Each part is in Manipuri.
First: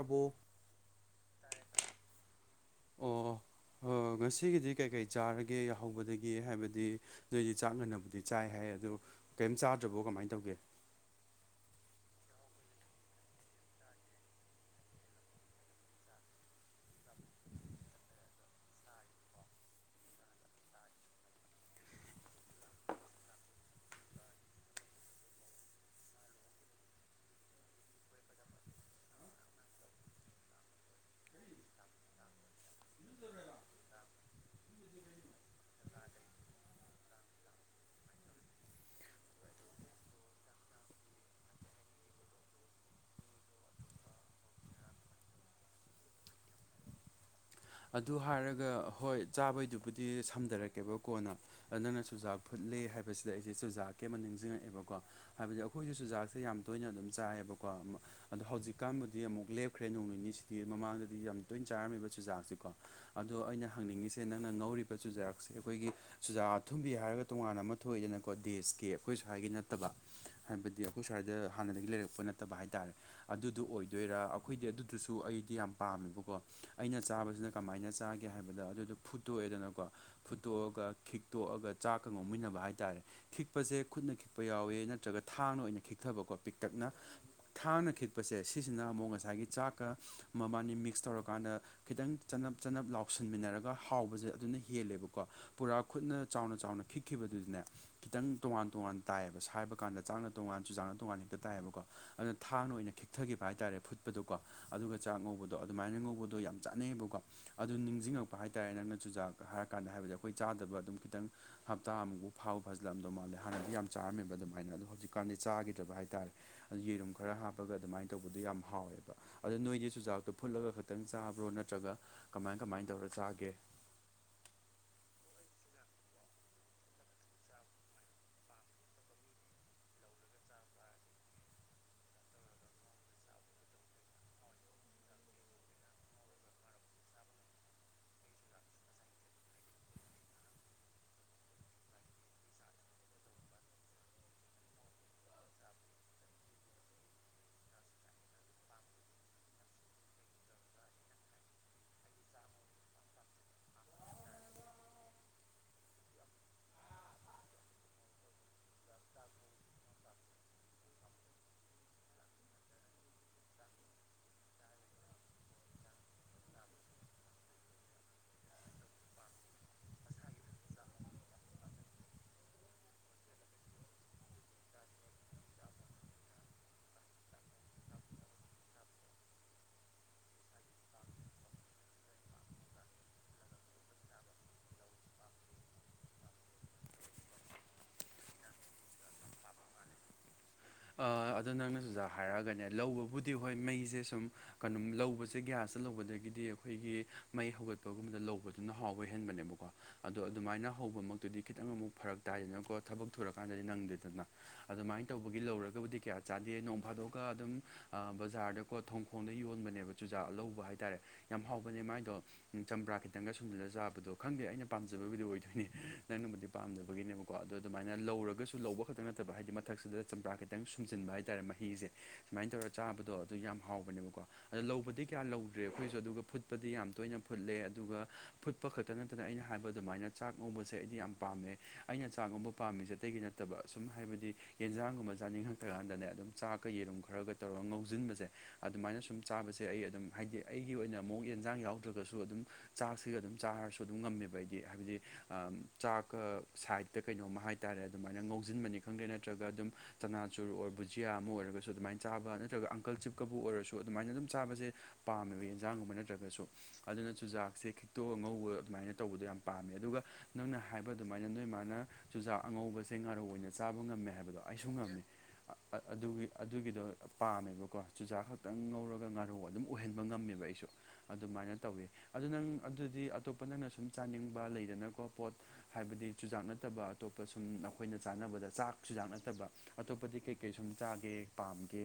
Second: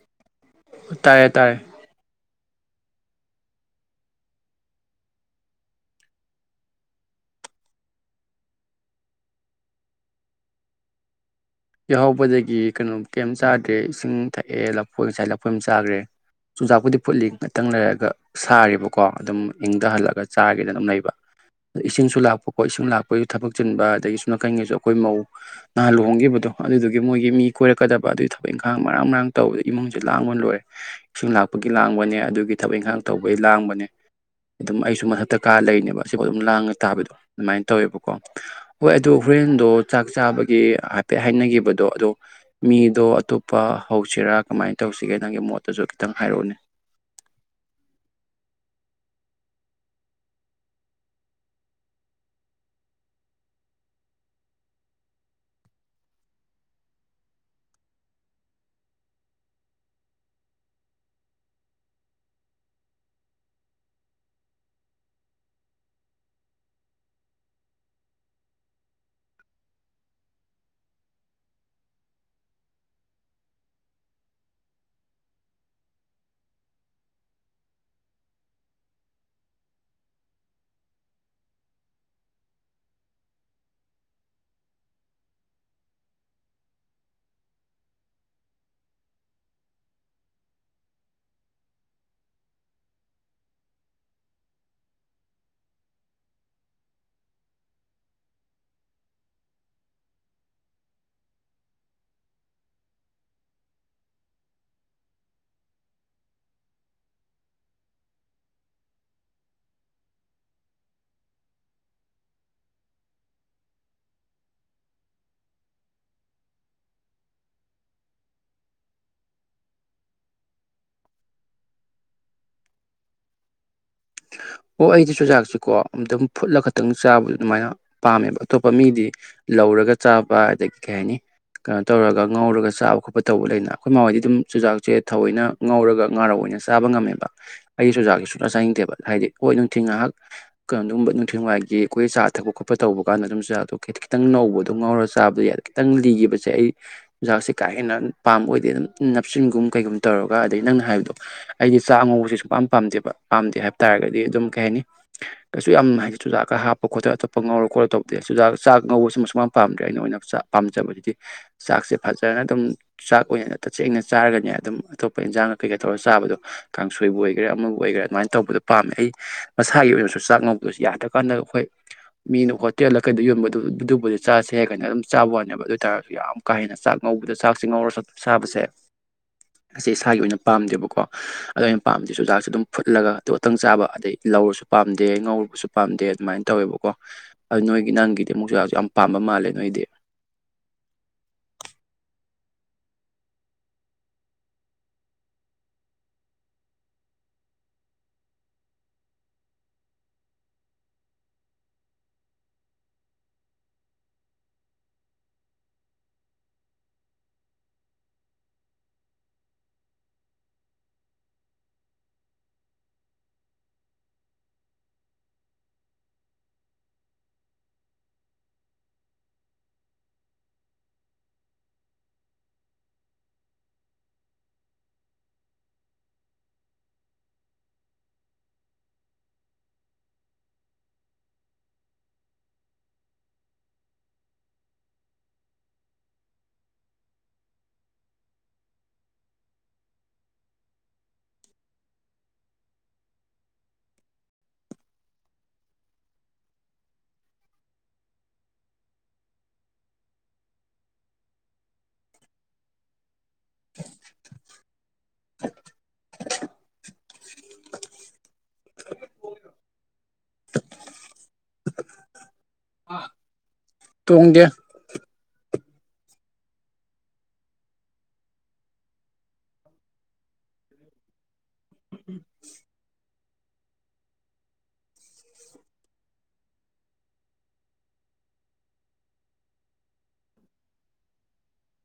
ꯑꯕꯣ ꯇꯥꯔꯦ ꯇꯥꯔꯦ ꯑꯣ ꯑꯣ ꯉꯁꯤꯒꯤꯗꯤ ꯀꯩꯀꯩ ꯆꯥꯔꯒꯦ ꯌꯥꯍꯧꯕꯒꯦ ꯍꯥꯏꯕꯗꯤ ꯑꯗꯨꯏꯗꯤ ꯆꯥꯛ ꯉꯟꯅꯕꯨꯗꯤ ꯆꯥꯏ ꯍꯥꯏ ꯑꯗꯨꯗ ꯀꯔꯤꯝ ꯆꯥꯗ꯭ꯔꯕꯣ ꯀꯃꯥꯏꯅ ꯇꯧꯒꯦ ꯌꯥꯍꯧꯕꯗꯒꯤ ꯀꯩꯅꯣꯝ ꯀꯩꯝ ꯆꯥꯐꯝ ꯏꯁꯤꯡ ꯊꯛꯑꯦ ꯂꯐꯣꯏ ꯉꯁꯥꯏ ꯂꯐꯣꯏ ꯑꯃ ꯆꯥꯈ꯭ꯔꯦ ꯆꯨꯖꯥꯛꯄꯨꯗꯤ ꯐꯨꯠꯂꯤ ꯉꯥꯛꯇꯪ ꯂꯩꯔꯒ ꯁꯥꯔꯤꯕꯀꯣ ꯑꯗꯨꯝ ꯏꯪꯊ ꯍꯜꯂꯒ ꯆꯥꯒꯦꯅ ꯑꯗꯨꯝ ꯂꯩꯕ ꯏꯁꯤꯡꯁꯨ ꯂꯥꯛꯄꯀꯣ ꯏꯁꯤꯡ ꯂꯥꯛꯄꯒꯤꯁ ꯊꯕꯛ ꯆꯤꯟꯕ ꯑꯗꯒꯤ ꯁꯣꯝ ꯅꯥꯀꯟꯒꯤꯁꯨ ꯑꯩꯈꯣꯏ ꯃꯧ ꯅꯍꯥꯟ ꯂꯨꯍꯣꯡꯈꯤꯕꯗꯣ ꯑꯗꯨꯗꯨꯒꯤ ꯃꯣꯏꯒꯤ ꯃꯤ ꯀꯣꯏꯔꯛꯀꯗꯕ ꯑꯗꯨꯒꯤ ꯊꯕꯛ ꯏꯪꯈꯥꯡ ꯃꯔꯥꯡ ꯃꯔꯥꯡ ꯇꯧꯕꯗ ꯏꯃꯨꯡꯁꯦ ꯂꯥꯡꯕ ꯂꯣꯏꯔꯦ ꯏꯁꯤꯡ ꯂꯥꯛꯄꯒꯤ ꯂꯥꯡꯕꯅꯦ ꯑꯗꯨꯒꯤ ꯊꯕꯛ ꯏꯪꯈꯥꯡ ꯇꯧꯕꯒꯤ ꯂꯥꯡꯕꯅꯦ ꯑꯗꯨꯝ ꯑꯩꯁꯨ ꯃꯊꯛꯇꯀꯥꯔ ꯂꯩꯔꯤꯅꯦꯕ ꯑꯁꯤꯕꯨ ꯑꯗꯨꯝ ꯂꯥꯡꯉ ꯇꯥꯕꯗꯣ ꯑꯗꯨꯃꯥꯏꯅ ꯇꯧꯋꯦꯕꯀꯣ ꯍꯣꯏ ꯑꯗꯨ ꯍꯣꯔꯦꯟꯗꯣ ꯆꯥꯛ ꯆꯥꯕꯒꯤ ꯍꯥꯏꯐꯦꯠ ꯍꯥꯏꯅꯈꯤꯕꯗꯣ ꯑꯗꯣ ꯃꯤꯗꯣ ꯑꯇꯣꯞꯄ ꯍꯧꯁꯤꯔꯥ ꯀꯃꯥꯏꯅ ꯇꯧꯁꯤꯒꯦ ꯅꯪꯒꯤ ꯃꯣꯠꯇꯁꯨ ꯈꯤꯇꯪ ꯍꯥꯏꯔꯛꯎꯅꯦ ꯑꯗꯨ ꯍꯥꯏꯔꯒ ꯍꯣꯏ ꯆꯥꯕꯩꯗꯨꯕꯨꯗꯤ ꯁꯝꯊꯔꯛꯀꯦꯕ ꯀꯣꯟꯅ ꯅꯪꯅ ꯆꯨꯖꯥꯛ ꯐꯨꯠꯂꯦ ꯍꯥꯏꯕꯁꯤꯗ ꯑꯩꯁꯦ ꯆꯨꯖꯥꯛꯀꯤ ꯑꯃ ꯅꯤꯡꯁꯤꯡꯉꯛꯑꯦꯕꯀꯣ ꯍꯥꯏꯕꯗꯤ ꯑꯩꯈꯣꯏꯒꯤ ꯆꯨꯖꯥꯛꯁꯦ ꯌꯥꯝ ꯇꯣꯏꯅ ꯑꯗꯨꯝ ꯆꯥꯏꯌꯦꯕꯀꯣ ꯑꯗꯣ ꯍꯧꯖꯤꯛꯀꯥꯟꯕꯨꯗꯤ ꯑꯃꯨꯛ ꯂꯦꯞꯈ꯭ꯔꯦ ꯅꯣꯡ ꯅꯤꯅꯤꯁꯤꯗꯤ ꯃꯃꯥꯡꯗꯗꯤ ꯌꯥꯝ ꯇꯣꯏꯅ ꯆꯥꯔꯝꯃꯤꯕ ꯆꯨꯖꯥꯛꯁꯤ ꯀꯣ ꯑꯗꯣ ꯑꯩꯅ ꯍꯪꯅꯤꯡꯉꯤꯁꯦ ꯅꯪꯅ ꯉꯧꯔꯤꯕ ꯆꯨꯖꯥꯛꯁꯦ ꯑꯩꯈꯣꯏꯒꯤ ꯆꯨꯖꯥꯛ ꯑꯊꯨꯝꯕꯤ ꯍꯥꯏꯔꯒ ꯇꯣꯉꯥꯟꯅ ꯑꯃ ꯊꯣꯛꯏꯗꯅꯀꯣ ꯗꯦꯁꯀꯤ ꯑꯩꯈꯣꯏ ꯁ꯭ꯋꯥꯏꯒꯤ ꯅꯠꯇꯕ ꯍꯥꯏꯕꯗꯤ ꯑꯩꯈꯣꯏ ꯁ꯭ꯋꯥꯏꯗ ꯍꯥꯟꯅꯗꯒꯤ ꯂꯩꯔꯛꯄ ꯅꯠꯇꯕ ꯍꯥꯏꯇꯥꯔꯦ ꯑꯗꯨꯗꯣ ꯑꯣꯏꯗꯣꯏꯔꯥ ꯑꯩꯈꯣꯏꯗꯤ ꯑꯗꯨꯗꯨꯁꯨ ꯑꯩꯗꯤ ꯌꯥꯝ ꯄꯥꯝꯃꯦꯕꯀꯣ ꯑꯩꯅ ꯆꯥꯕꯁꯤꯅ ꯀꯃꯥꯏꯅ ꯆꯥꯒꯦ ꯍꯥꯏꯕꯗꯣ ꯑꯗꯨꯗꯣ ꯐꯨꯠꯇꯣꯛꯑꯦꯗꯅꯀꯣ ꯐꯨꯠꯇꯣꯛꯑꯒ ꯈꯤꯛꯇꯣꯛꯑꯒ ꯆꯥꯛꯀ ꯉꯧꯃꯤꯟꯅꯕ ꯍꯥꯏ ꯇꯔꯦ ꯈꯤꯛꯄꯁꯦ ꯈꯨꯠꯅ ꯈꯤꯛꯄ ꯌꯥꯎꯋꯦ ꯅꯠꯇ꯭ꯔꯒ ꯊꯥꯡꯅ ꯑꯣꯏꯅ ꯈꯤꯛꯊꯕꯀꯣ ꯄꯤꯛꯇꯛꯅ ꯊꯥꯡꯅ ꯈꯤꯛꯄꯁꯦ ꯁꯤꯁꯤꯅ ꯑꯃꯨꯛ ꯉꯁꯥꯏꯒꯤ ꯆꯥꯛꯀ ꯃꯕꯥꯅꯤ ꯃꯤꯛꯁ ꯇꯧꯔꯀꯥꯟꯗ ꯈꯤꯇꯪ ꯆꯅꯞ ꯆꯅꯞ ꯂꯥꯎꯁꯤꯟꯃꯤꯟꯅꯔꯒ ꯍꯥꯎꯕꯁꯦ ꯑꯗꯨꯅ ꯍꯦꯜꯂꯦꯕꯀꯣ ꯄꯨꯔꯥ ꯈꯨꯠꯅ ꯆꯥꯎꯅ ꯆꯥꯎꯅ ꯈꯤꯛꯈꯤꯕꯗꯨꯅꯦ ꯈꯤꯇꯪ ꯇꯣꯉꯥꯟ ꯇꯣꯉꯥꯟ ꯇꯥꯏꯌꯦꯕ ꯁꯥꯏꯕ ꯀꯥꯟꯗ ꯆꯥꯛꯅ ꯇꯣꯉꯥꯟ ꯆꯨꯖꯥꯛꯅ ꯇꯣꯉꯥꯟ ꯍꯦꯛꯇ ꯇꯥꯏꯌꯦꯕꯀꯣ ꯑꯗꯨꯅ ꯊꯥꯡꯅ ꯑꯣꯏꯅ ꯈꯤꯛꯊꯈꯤꯕ ꯍꯥꯏꯇꯥꯥꯔꯦ ꯐꯨꯠꯄꯗꯨꯀꯣ ꯑꯗꯨꯒ ꯆꯥꯛ ꯉꯧꯕꯗꯣ ꯑꯗꯨꯃꯥꯏꯅ ꯉꯧꯕꯗꯣ ꯌꯥꯝ ꯆꯥꯅꯩꯉꯦꯕꯀꯣ ꯑꯗꯨ ꯅꯤꯡꯁꯤꯡꯉꯛꯄ ꯍꯥꯏꯇꯥꯔꯦ ꯅꯪꯅ ꯆꯨꯖꯥꯛ ꯍꯥꯏꯔ ꯀꯥꯟꯗ ꯍꯥꯏꯕꯗꯤ ꯑꯩꯈꯣꯏ ꯆꯥꯗꯕ ꯑꯗꯨꯝ ꯈꯤꯇꯪ ꯍꯞꯇꯥ ꯑꯃꯨꯛꯐꯥꯎ ꯐꯥꯎꯕ ꯐꯖꯜꯂꯝꯗꯧ ꯃꯥꯜꯂꯦ ꯍꯥꯟꯅꯗꯤ ꯌꯥꯝ ꯆꯥꯔꯝꯃꯦꯕ ꯑꯗꯨꯃꯥꯏꯅ ꯑꯗꯣ ꯍꯧꯖꯤꯛꯀꯥꯟꯗꯤ ꯆꯥꯈꯤꯗ꯭ꯔꯕ ꯍꯥꯏꯇꯥꯥꯔꯦ ꯑꯗꯨ ꯌꯦꯔꯨꯝ ꯈꯔ ꯍꯥꯞꯄꯒ ꯑꯗꯨꯃꯥꯏꯅ ꯇꯧꯕꯗꯣ ꯌꯥꯝ ꯍꯥꯎ꯫ꯋꯦꯕ ꯑꯗꯨ ꯅꯣꯏꯗꯤ ꯆꯨꯖꯥꯛꯇꯣ ꯐꯨꯠꯂꯒ ꯈꯛꯇꯪ ꯆꯥꯕ꯭ꯔꯣ ꯅꯠꯇ꯭ꯔꯒ ꯀꯃꯥꯏ ꯀꯃꯥꯏꯅ ꯇꯧꯔ ꯆꯥꯒꯦ ꯑꯣ ꯑꯩꯗꯤ ꯆꯨꯖꯥꯛꯁꯤꯀꯣ ꯑꯝꯇꯕꯨ ꯐꯨꯠꯂ ꯈꯛꯇꯪ ꯆꯥꯕꯗ ꯑꯗꯨꯃꯥꯏꯅ ꯄꯥꯝꯃꯦꯕ ꯑꯇꯣꯞꯄ ꯃꯤꯗꯤ ꯂꯧꯔꯒ ꯆꯥꯕ ꯑꯗꯒꯤ ꯀꯩ ꯍꯥꯏꯅꯤ ꯀꯩꯅꯣ ꯇꯧꯔꯒ ꯉꯧꯔꯒ ꯆꯥꯕ ꯈꯣꯠꯄ ꯇꯧꯕ ꯂꯩꯅ ꯑꯩꯈꯣꯏ ꯃꯥ ꯍꯣꯏꯗꯤ ꯑꯗꯨꯝ ꯆꯨꯖꯥꯛꯁꯦ ꯊꯑꯣꯏꯅ ꯉꯧꯔꯒ ꯉꯥꯔꯧ ꯑꯣꯏꯅ ꯆꯥꯕ ꯉꯝꯃꯦꯕ ꯑꯩ ꯆꯨꯖꯥꯛꯁꯤ ꯁꯨꯛꯆꯥ ꯆꯥꯅꯤꯡꯗꯦꯕ ꯍꯥꯏꯗꯤ ꯍꯣꯏ ꯅꯨꯡꯊꯤꯟ ꯉꯥꯏꯍꯥꯛ ꯀꯩꯅꯣ ꯑꯗꯨꯝꯕ ꯅꯨꯡꯊꯤꯋꯥꯏꯒꯤ ꯑꯩꯈꯣꯏ ꯆꯥ ꯊꯛ ꯈꯣꯠꯄ ꯇꯧꯕ ꯀꯥꯟ ꯑꯗꯨ ꯆꯥꯗꯣ ꯈꯤꯇꯪ ꯅꯧꯕꯗꯣ ꯉꯧꯔꯒ ꯆꯥꯕꯣ ꯌꯥꯗ ꯈꯤꯇꯪ ꯂꯤꯈꯤꯕꯁꯦ ꯑꯩ ꯆꯨꯖꯥꯛꯁꯦ ꯀꯥ ꯍꯦꯟꯅ ꯄꯥꯝꯕ ꯑꯣꯏꯗꯦ ꯑꯗꯨꯝ ꯅꯞꯁꯤꯟꯒꯨꯝ ꯀꯩꯒꯨꯝ ꯇꯧꯔꯒ ꯑꯗꯩ ꯅꯪꯅ ꯍꯥꯏꯕꯗꯣ ꯑꯩꯗꯤ ꯆꯥꯛ ꯑꯉꯧꯕꯁꯦ ꯁꯨꯨꯡꯄꯥꯝ ꯄꯥꯝꯗꯦꯕ ꯄꯥꯝꯗꯦ ꯍꯥꯏꯕ ꯇꯥꯔꯒꯗꯤ ꯑꯗꯨꯝ ꯀꯩ ꯍꯥꯏꯅꯤ ꯀꯩꯁꯨ ꯌꯥꯝꯅ ꯍꯥꯏꯗꯤ ꯆꯨꯖꯥꯛꯀ ꯍꯥꯞꯄ ꯈꯣꯠꯇꯅ ꯑꯇꯣꯞꯄ ꯉꯧꯔꯣ ꯈꯣꯠꯣ ꯇꯧꯗꯦꯨꯖꯥꯛ ꯉꯧꯕꯁꯨ ꯃꯁꯨꯛ ꯌꯥꯝ ꯄꯥꯝꯗ꯭ꯔꯦ ꯑꯩꯅ ꯑꯣꯏꯅ ꯆꯥꯛ ꯄꯥꯝ꯫ꯖꯕꯕꯁꯤꯗꯤ ꯆꯥꯛꯁꯦ ꯐꯖꯅ ꯑꯗꯨꯝ ꯆꯥꯛ ꯑꯣꯏꯅ ꯇꯁꯦꯡꯅ ꯆꯥꯔꯒꯅꯦ ꯑꯗꯨꯝ ꯑꯇꯣꯞꯄ ꯏꯟꯖꯥꯡꯒ ꯀꯩꯀꯥ ꯇꯧꯔꯒ ꯆꯥꯕꯗꯣ ꯀꯥꯡꯁꯣꯏꯕꯨ ꯑꯣꯏꯒꯦꯔꯥ ꯑꯃꯕꯨ ꯑꯣꯏꯒꯦꯔꯥ ꯑꯗꯨꯃꯥꯏꯅ ꯇꯧꯕꯗ ꯄꯥꯝꯃꯦ ꯑꯩ ꯃꯁꯥꯒꯤ ꯑꯣꯏꯅꯁꯨ ꯆꯥꯛ ꯉꯧꯕꯗꯁꯨ ꯌꯥꯗ꯭ꯔꯀꯥꯟꯗ ꯑꯩꯈꯣꯏ ꯃꯤꯅ ꯍꯣꯇꯦꯜꯗ ꯀꯩꯗ ꯌꯣꯟꯕꯗ ꯑꯗꯨꯕꯨꯗꯤ ꯆꯥꯥꯁꯦ ꯍꯥꯏ ꯀꯥꯏꯅ ꯑꯗꯨꯝ ꯆꯥꯕ ꯋꯥꯅꯦꯕ ꯑꯗꯨ ꯑꯣꯏꯇꯥꯥꯔꯒꯁꯨ ꯌꯥꯝ ꯀꯥ ꯍꯦꯟꯅ ꯆꯥꯛ ꯉꯧꯕꯗ ꯆꯥꯛꯁꯤꯦ ꯉꯧꯔ ꯆ ꯁꯥꯕꯁꯦ ꯑ ꯑꯁꯤ ꯏꯁꯥꯒꯤ ꯑꯣꯏꯅ ꯄꯥꯝꯗꯦꯕꯀꯣ ꯑꯗꯨꯗ ꯑꯣꯏꯅ ꯄꯥꯝꯗꯦ ꯆꯨꯖꯥꯛꯁ ꯑꯗꯨꯝ ꯐꯨꯠꯂꯒ ꯑꯗꯨꯣ ꯑꯇꯪ ꯆꯥꯕ ꯑꯗꯩ ꯂꯧꯔꯁꯨ ꯄꯥꯝꯗꯦ ꯉꯧꯔꯨꯕꯁꯨ ꯄꯥꯝꯗꯦ ꯑꯗꯨꯃꯥꯏꯅ ꯇꯧꯋꯦꯕꯀꯣ ꯑꯗꯨ ꯅꯣꯏꯒꯤ ꯅꯪꯒꯤꯗꯤ ꯑꯃꯨꯛ ꯆꯖꯥꯛꯁꯨ ꯌꯥꯝꯅ ꯄꯥꯝꯕ ꯃꯥꯜꯂꯦ ꯅꯣꯏꯗꯤ ꯑꯗꯨꯗꯣ ꯅꯪꯅ ꯁꯗ ꯍꯥꯏꯔꯛꯑꯒꯅꯦ ꯂꯧꯕꯕꯨꯗꯤ ꯍꯣꯏ ꯃꯩꯁꯦ ꯁꯨꯝ ꯀꯩꯅꯣꯝ ꯂꯧꯕꯁꯦ ꯒ꯭ꯌꯥꯁꯇ ꯂꯧꯕꯗꯒꯤꯗꯤ ꯑꯩꯈꯣꯏꯒꯤ ꯃꯩ ꯍꯧꯒꯠꯄꯒꯨꯝꯕꯗ ꯂꯧꯕꯗꯨꯅ ꯍꯥꯎꯕ ꯍꯦꯟꯕꯅꯦꯕꯀꯣ ꯑꯗꯣ ꯑꯗꯨꯃꯥꯏꯅ ꯍꯧꯕꯃꯛꯇꯨꯗꯤ ꯈꯤꯇꯪ ꯑꯃꯨꯛ ꯐꯔꯛ ꯇꯥꯏꯗꯅꯀꯣ ꯊꯕꯛ ꯊꯨꯔꯀꯥꯟꯗꯗꯤ ꯅꯪꯗꯦꯗꯅ ꯑꯗꯨꯃꯥꯏꯅ ꯇꯧꯕ ꯒꯤ ꯂꯧꯔꯒꯕꯨꯗꯤ ꯀꯌꯥ ꯆꯥꯗꯦ ꯅꯣꯡ ꯐꯥꯗꯣꯛꯑꯒ ꯑꯗꯨꯝ ꯕꯖꯥꯔꯗꯀꯣ ꯊꯣꯡꯈꯣꯡꯗ ꯌꯣꯟꯕꯅꯦꯕ ꯆꯨꯖꯥꯛ ꯂꯧꯕ ꯍꯥꯏꯇꯥꯔꯦ ꯌꯥꯝ ꯍꯥꯎꯕꯅꯦ ꯃꯥꯏꯗꯣ ꯆꯝꯄ꯭ꯔꯥ ꯈꯤꯇꯪꯒ ꯁꯨꯝꯖꯂ ꯆꯥꯕꯗꯣ ꯈꯪꯗꯦ ꯑꯩꯅ ꯄꯥꯝꯖꯕꯕꯨꯗꯤ ꯑꯣꯏꯗꯣꯏꯅꯦ ꯅꯪꯅꯕꯨ ꯄꯥꯝꯗꯕꯒꯤꯅꯦꯕꯀꯣ ꯑꯗꯣ ꯑꯗꯨꯃꯥꯏꯅ ꯂꯧꯔꯒꯁꯨ ꯂꯧꯕ ꯈꯛꯇꯪ ꯅꯠꯇꯕ ꯍꯥꯏꯗꯤ ꯃꯊꯛꯁꯤꯗ ꯆꯝꯄ꯭ꯔꯥ ꯈꯤꯇꯪ ꯁꯨꯝꯖꯤꯟꯕ ꯍꯥꯏꯇꯥꯔꯦ ꯃꯍꯤꯁꯦ ꯁꯨꯃꯥꯏꯅ ꯇꯧꯔꯒ ꯆꯥꯕꯗꯣ ꯑꯗꯨ ꯌꯥꯝ ꯍꯥꯎꯕꯅꯦꯕꯀꯣ ꯑ ꯂꯧꯕꯗꯤ ꯀꯌꯥ ꯂꯧꯗ꯭ꯔꯦ ꯑꯩꯈꯣꯏꯁꯨ ꯑꯗꯨꯒ ꯐꯨꯠꯄꯗꯤ ꯌꯥꯝ ꯇꯣꯏꯅ ꯐꯨꯠꯂꯦ ꯑꯗꯨꯒ ꯐꯨꯠꯄ ꯈꯛꯇ ꯅꯠꯇꯅ ꯑꯩꯅ ꯍꯥꯏꯕ ꯑꯗꯨꯃꯥꯏꯅ ꯆꯥꯛ ꯉꯣꯝꯕꯁꯦ ꯑꯩꯗꯤ ꯌꯥꯝ ꯄꯥꯝꯃꯦ ꯑꯩꯅ ꯆꯥꯛ ꯉꯕ ꯄꯥꯝꯃꯤꯁꯦ ꯑꯇꯩꯒꯤ ꯅ ꯐꯠꯇꯕ ꯑꯁꯨꯝ ꯍꯥꯏꯕꯗꯤ ꯌꯦꯟꯁꯥꯡ ꯒꯨꯝꯕ ꯆꯥꯅꯤꯡꯉꯛꯇ꯭ꯔ ꯀꯥꯟꯗꯅꯦ ꯑꯗꯨꯝ ꯆꯥꯛꯀ ꯌꯦꯔꯨꯝ ꯈꯔꯒ ꯇꯧꯔꯒ ꯉꯧꯁꯤꯟꯕꯁꯦ ꯑꯗꯨꯃꯥꯏꯅ ꯁꯨꯝ ꯆꯥꯕꯁꯦ ꯑꯩ ꯑꯗꯨꯝ ꯍꯥꯏꯗꯤ ꯑꯩꯒꯤ ꯑꯣꯏꯅ ꯑꯃꯨꯛ ꯌꯦꯟꯁꯥꯡ ꯌꯥꯎꯗ꯭ꯔꯒꯁꯨ ꯑꯗꯨꯝ ꯆꯥꯛꯁꯤꯒ ꯑꯗꯨꯝ ꯆꯥꯔꯁꯨ ꯑꯗꯨꯝ ꯉꯝꯃꯦꯕ ꯑꯩꯗꯤ ꯍꯥꯏꯕꯗꯤ ꯆꯥꯛꯀ ꯁꯥꯏꯗꯠꯇ ꯀꯩꯅꯣꯝ ꯍꯥꯏꯇꯥꯔꯦ ꯑꯗꯨꯃꯥꯏꯅ ꯉꯧꯁꯤꯟꯕꯅꯤ ꯈꯪꯗꯦ ꯅꯠꯇ꯭ꯔꯒ ꯑꯗꯨꯝ ꯆꯅꯥ ꯆꯨꯔ ꯑꯣꯏꯔ ꯕꯨꯖꯤꯌꯥ ꯑꯃ ꯑꯣꯏꯔꯒꯁꯨ ꯑꯗꯨꯃꯥꯏꯅ ꯆꯥꯕ ꯅꯠꯇ꯭ꯔꯒ ꯀꯜꯆꯤꯞꯀꯕꯨ ꯑꯣꯏꯔꯁꯨ ꯑꯗꯨꯃꯥꯏꯅ ꯑꯗꯨꯝ ꯆꯥꯕꯁꯦ ꯄꯥꯝꯃꯦꯕ ꯌꯦꯟꯖꯥꯡꯒꯨꯝꯕ ꯅꯠꯇ꯭ꯔꯒꯁꯨ ꯑꯗꯨꯅ ꯆꯨꯖꯥꯛꯁꯦ ꯈꯤꯛꯇꯣꯛ ꯑ ꯉꯧꯕ ꯑꯗꯨꯃꯥꯏꯅ ꯇꯧꯕꯗꯣ ꯌꯥꯝ ꯄꯥꯝꯃꯦ ꯑꯗꯨꯒ ꯅꯪꯅ ꯍꯥꯏꯕ ꯑꯗꯨꯃꯥꯏꯅ ꯅꯣꯏ ꯃꯥꯅ ꯆꯨꯖꯥꯛ ꯑꯉꯧꯕꯁꯦ ꯉꯥꯔꯧ ꯑꯣꯏꯅ ꯆꯥꯕ ꯉꯝꯃꯦ ꯍꯥꯏꯕꯗꯣ ꯇꯣꯡꯗꯦ ꯑꯩ ꯏꯨꯡꯉꯝꯅꯤ ꯑꯗꯨꯒꯤ ꯑꯗꯨꯒꯤꯗꯣ ꯄꯥꯝꯃꯦꯕꯀꯣ ꯆꯨꯖꯥꯛ ꯈꯛꯇꯪ ꯉꯧꯔꯒ ꯉꯥꯔꯨ ꯑꯗꯨꯝ ꯑꯣꯏꯍꯟꯕ ꯉꯝꯃꯦꯕ ꯑꯩꯁꯨ ꯑꯗꯨꯃꯥꯏꯅ ꯇꯧꯋꯤ ꯑꯗꯨ ꯅꯪ ꯑꯗꯨꯗꯤ ꯑꯇꯣꯞꯄ ꯅꯪꯅ ꯁꯨꯝ ꯆꯥꯅꯤꯡꯕ ꯂꯩꯗꯅꯀꯣ ꯄꯣꯠ ꯍꯥꯏꯕꯗꯤ ꯆꯨꯖꯥꯛ ꯅꯠꯇꯕ ꯑꯇꯣꯞꯄ ꯁꯨꯝ ꯑꯩꯈꯣꯏꯅ ꯆꯥꯅꯕꯗ ꯆꯥꯛ ꯆꯨꯖꯥꯛ ꯅꯠꯇꯕ ꯑꯇꯣꯞꯄꯗꯤ ꯀꯩ ꯀꯩ ꯁꯨꯝ ꯆꯥꯒꯦ ꯄꯥꯝꯒꯦ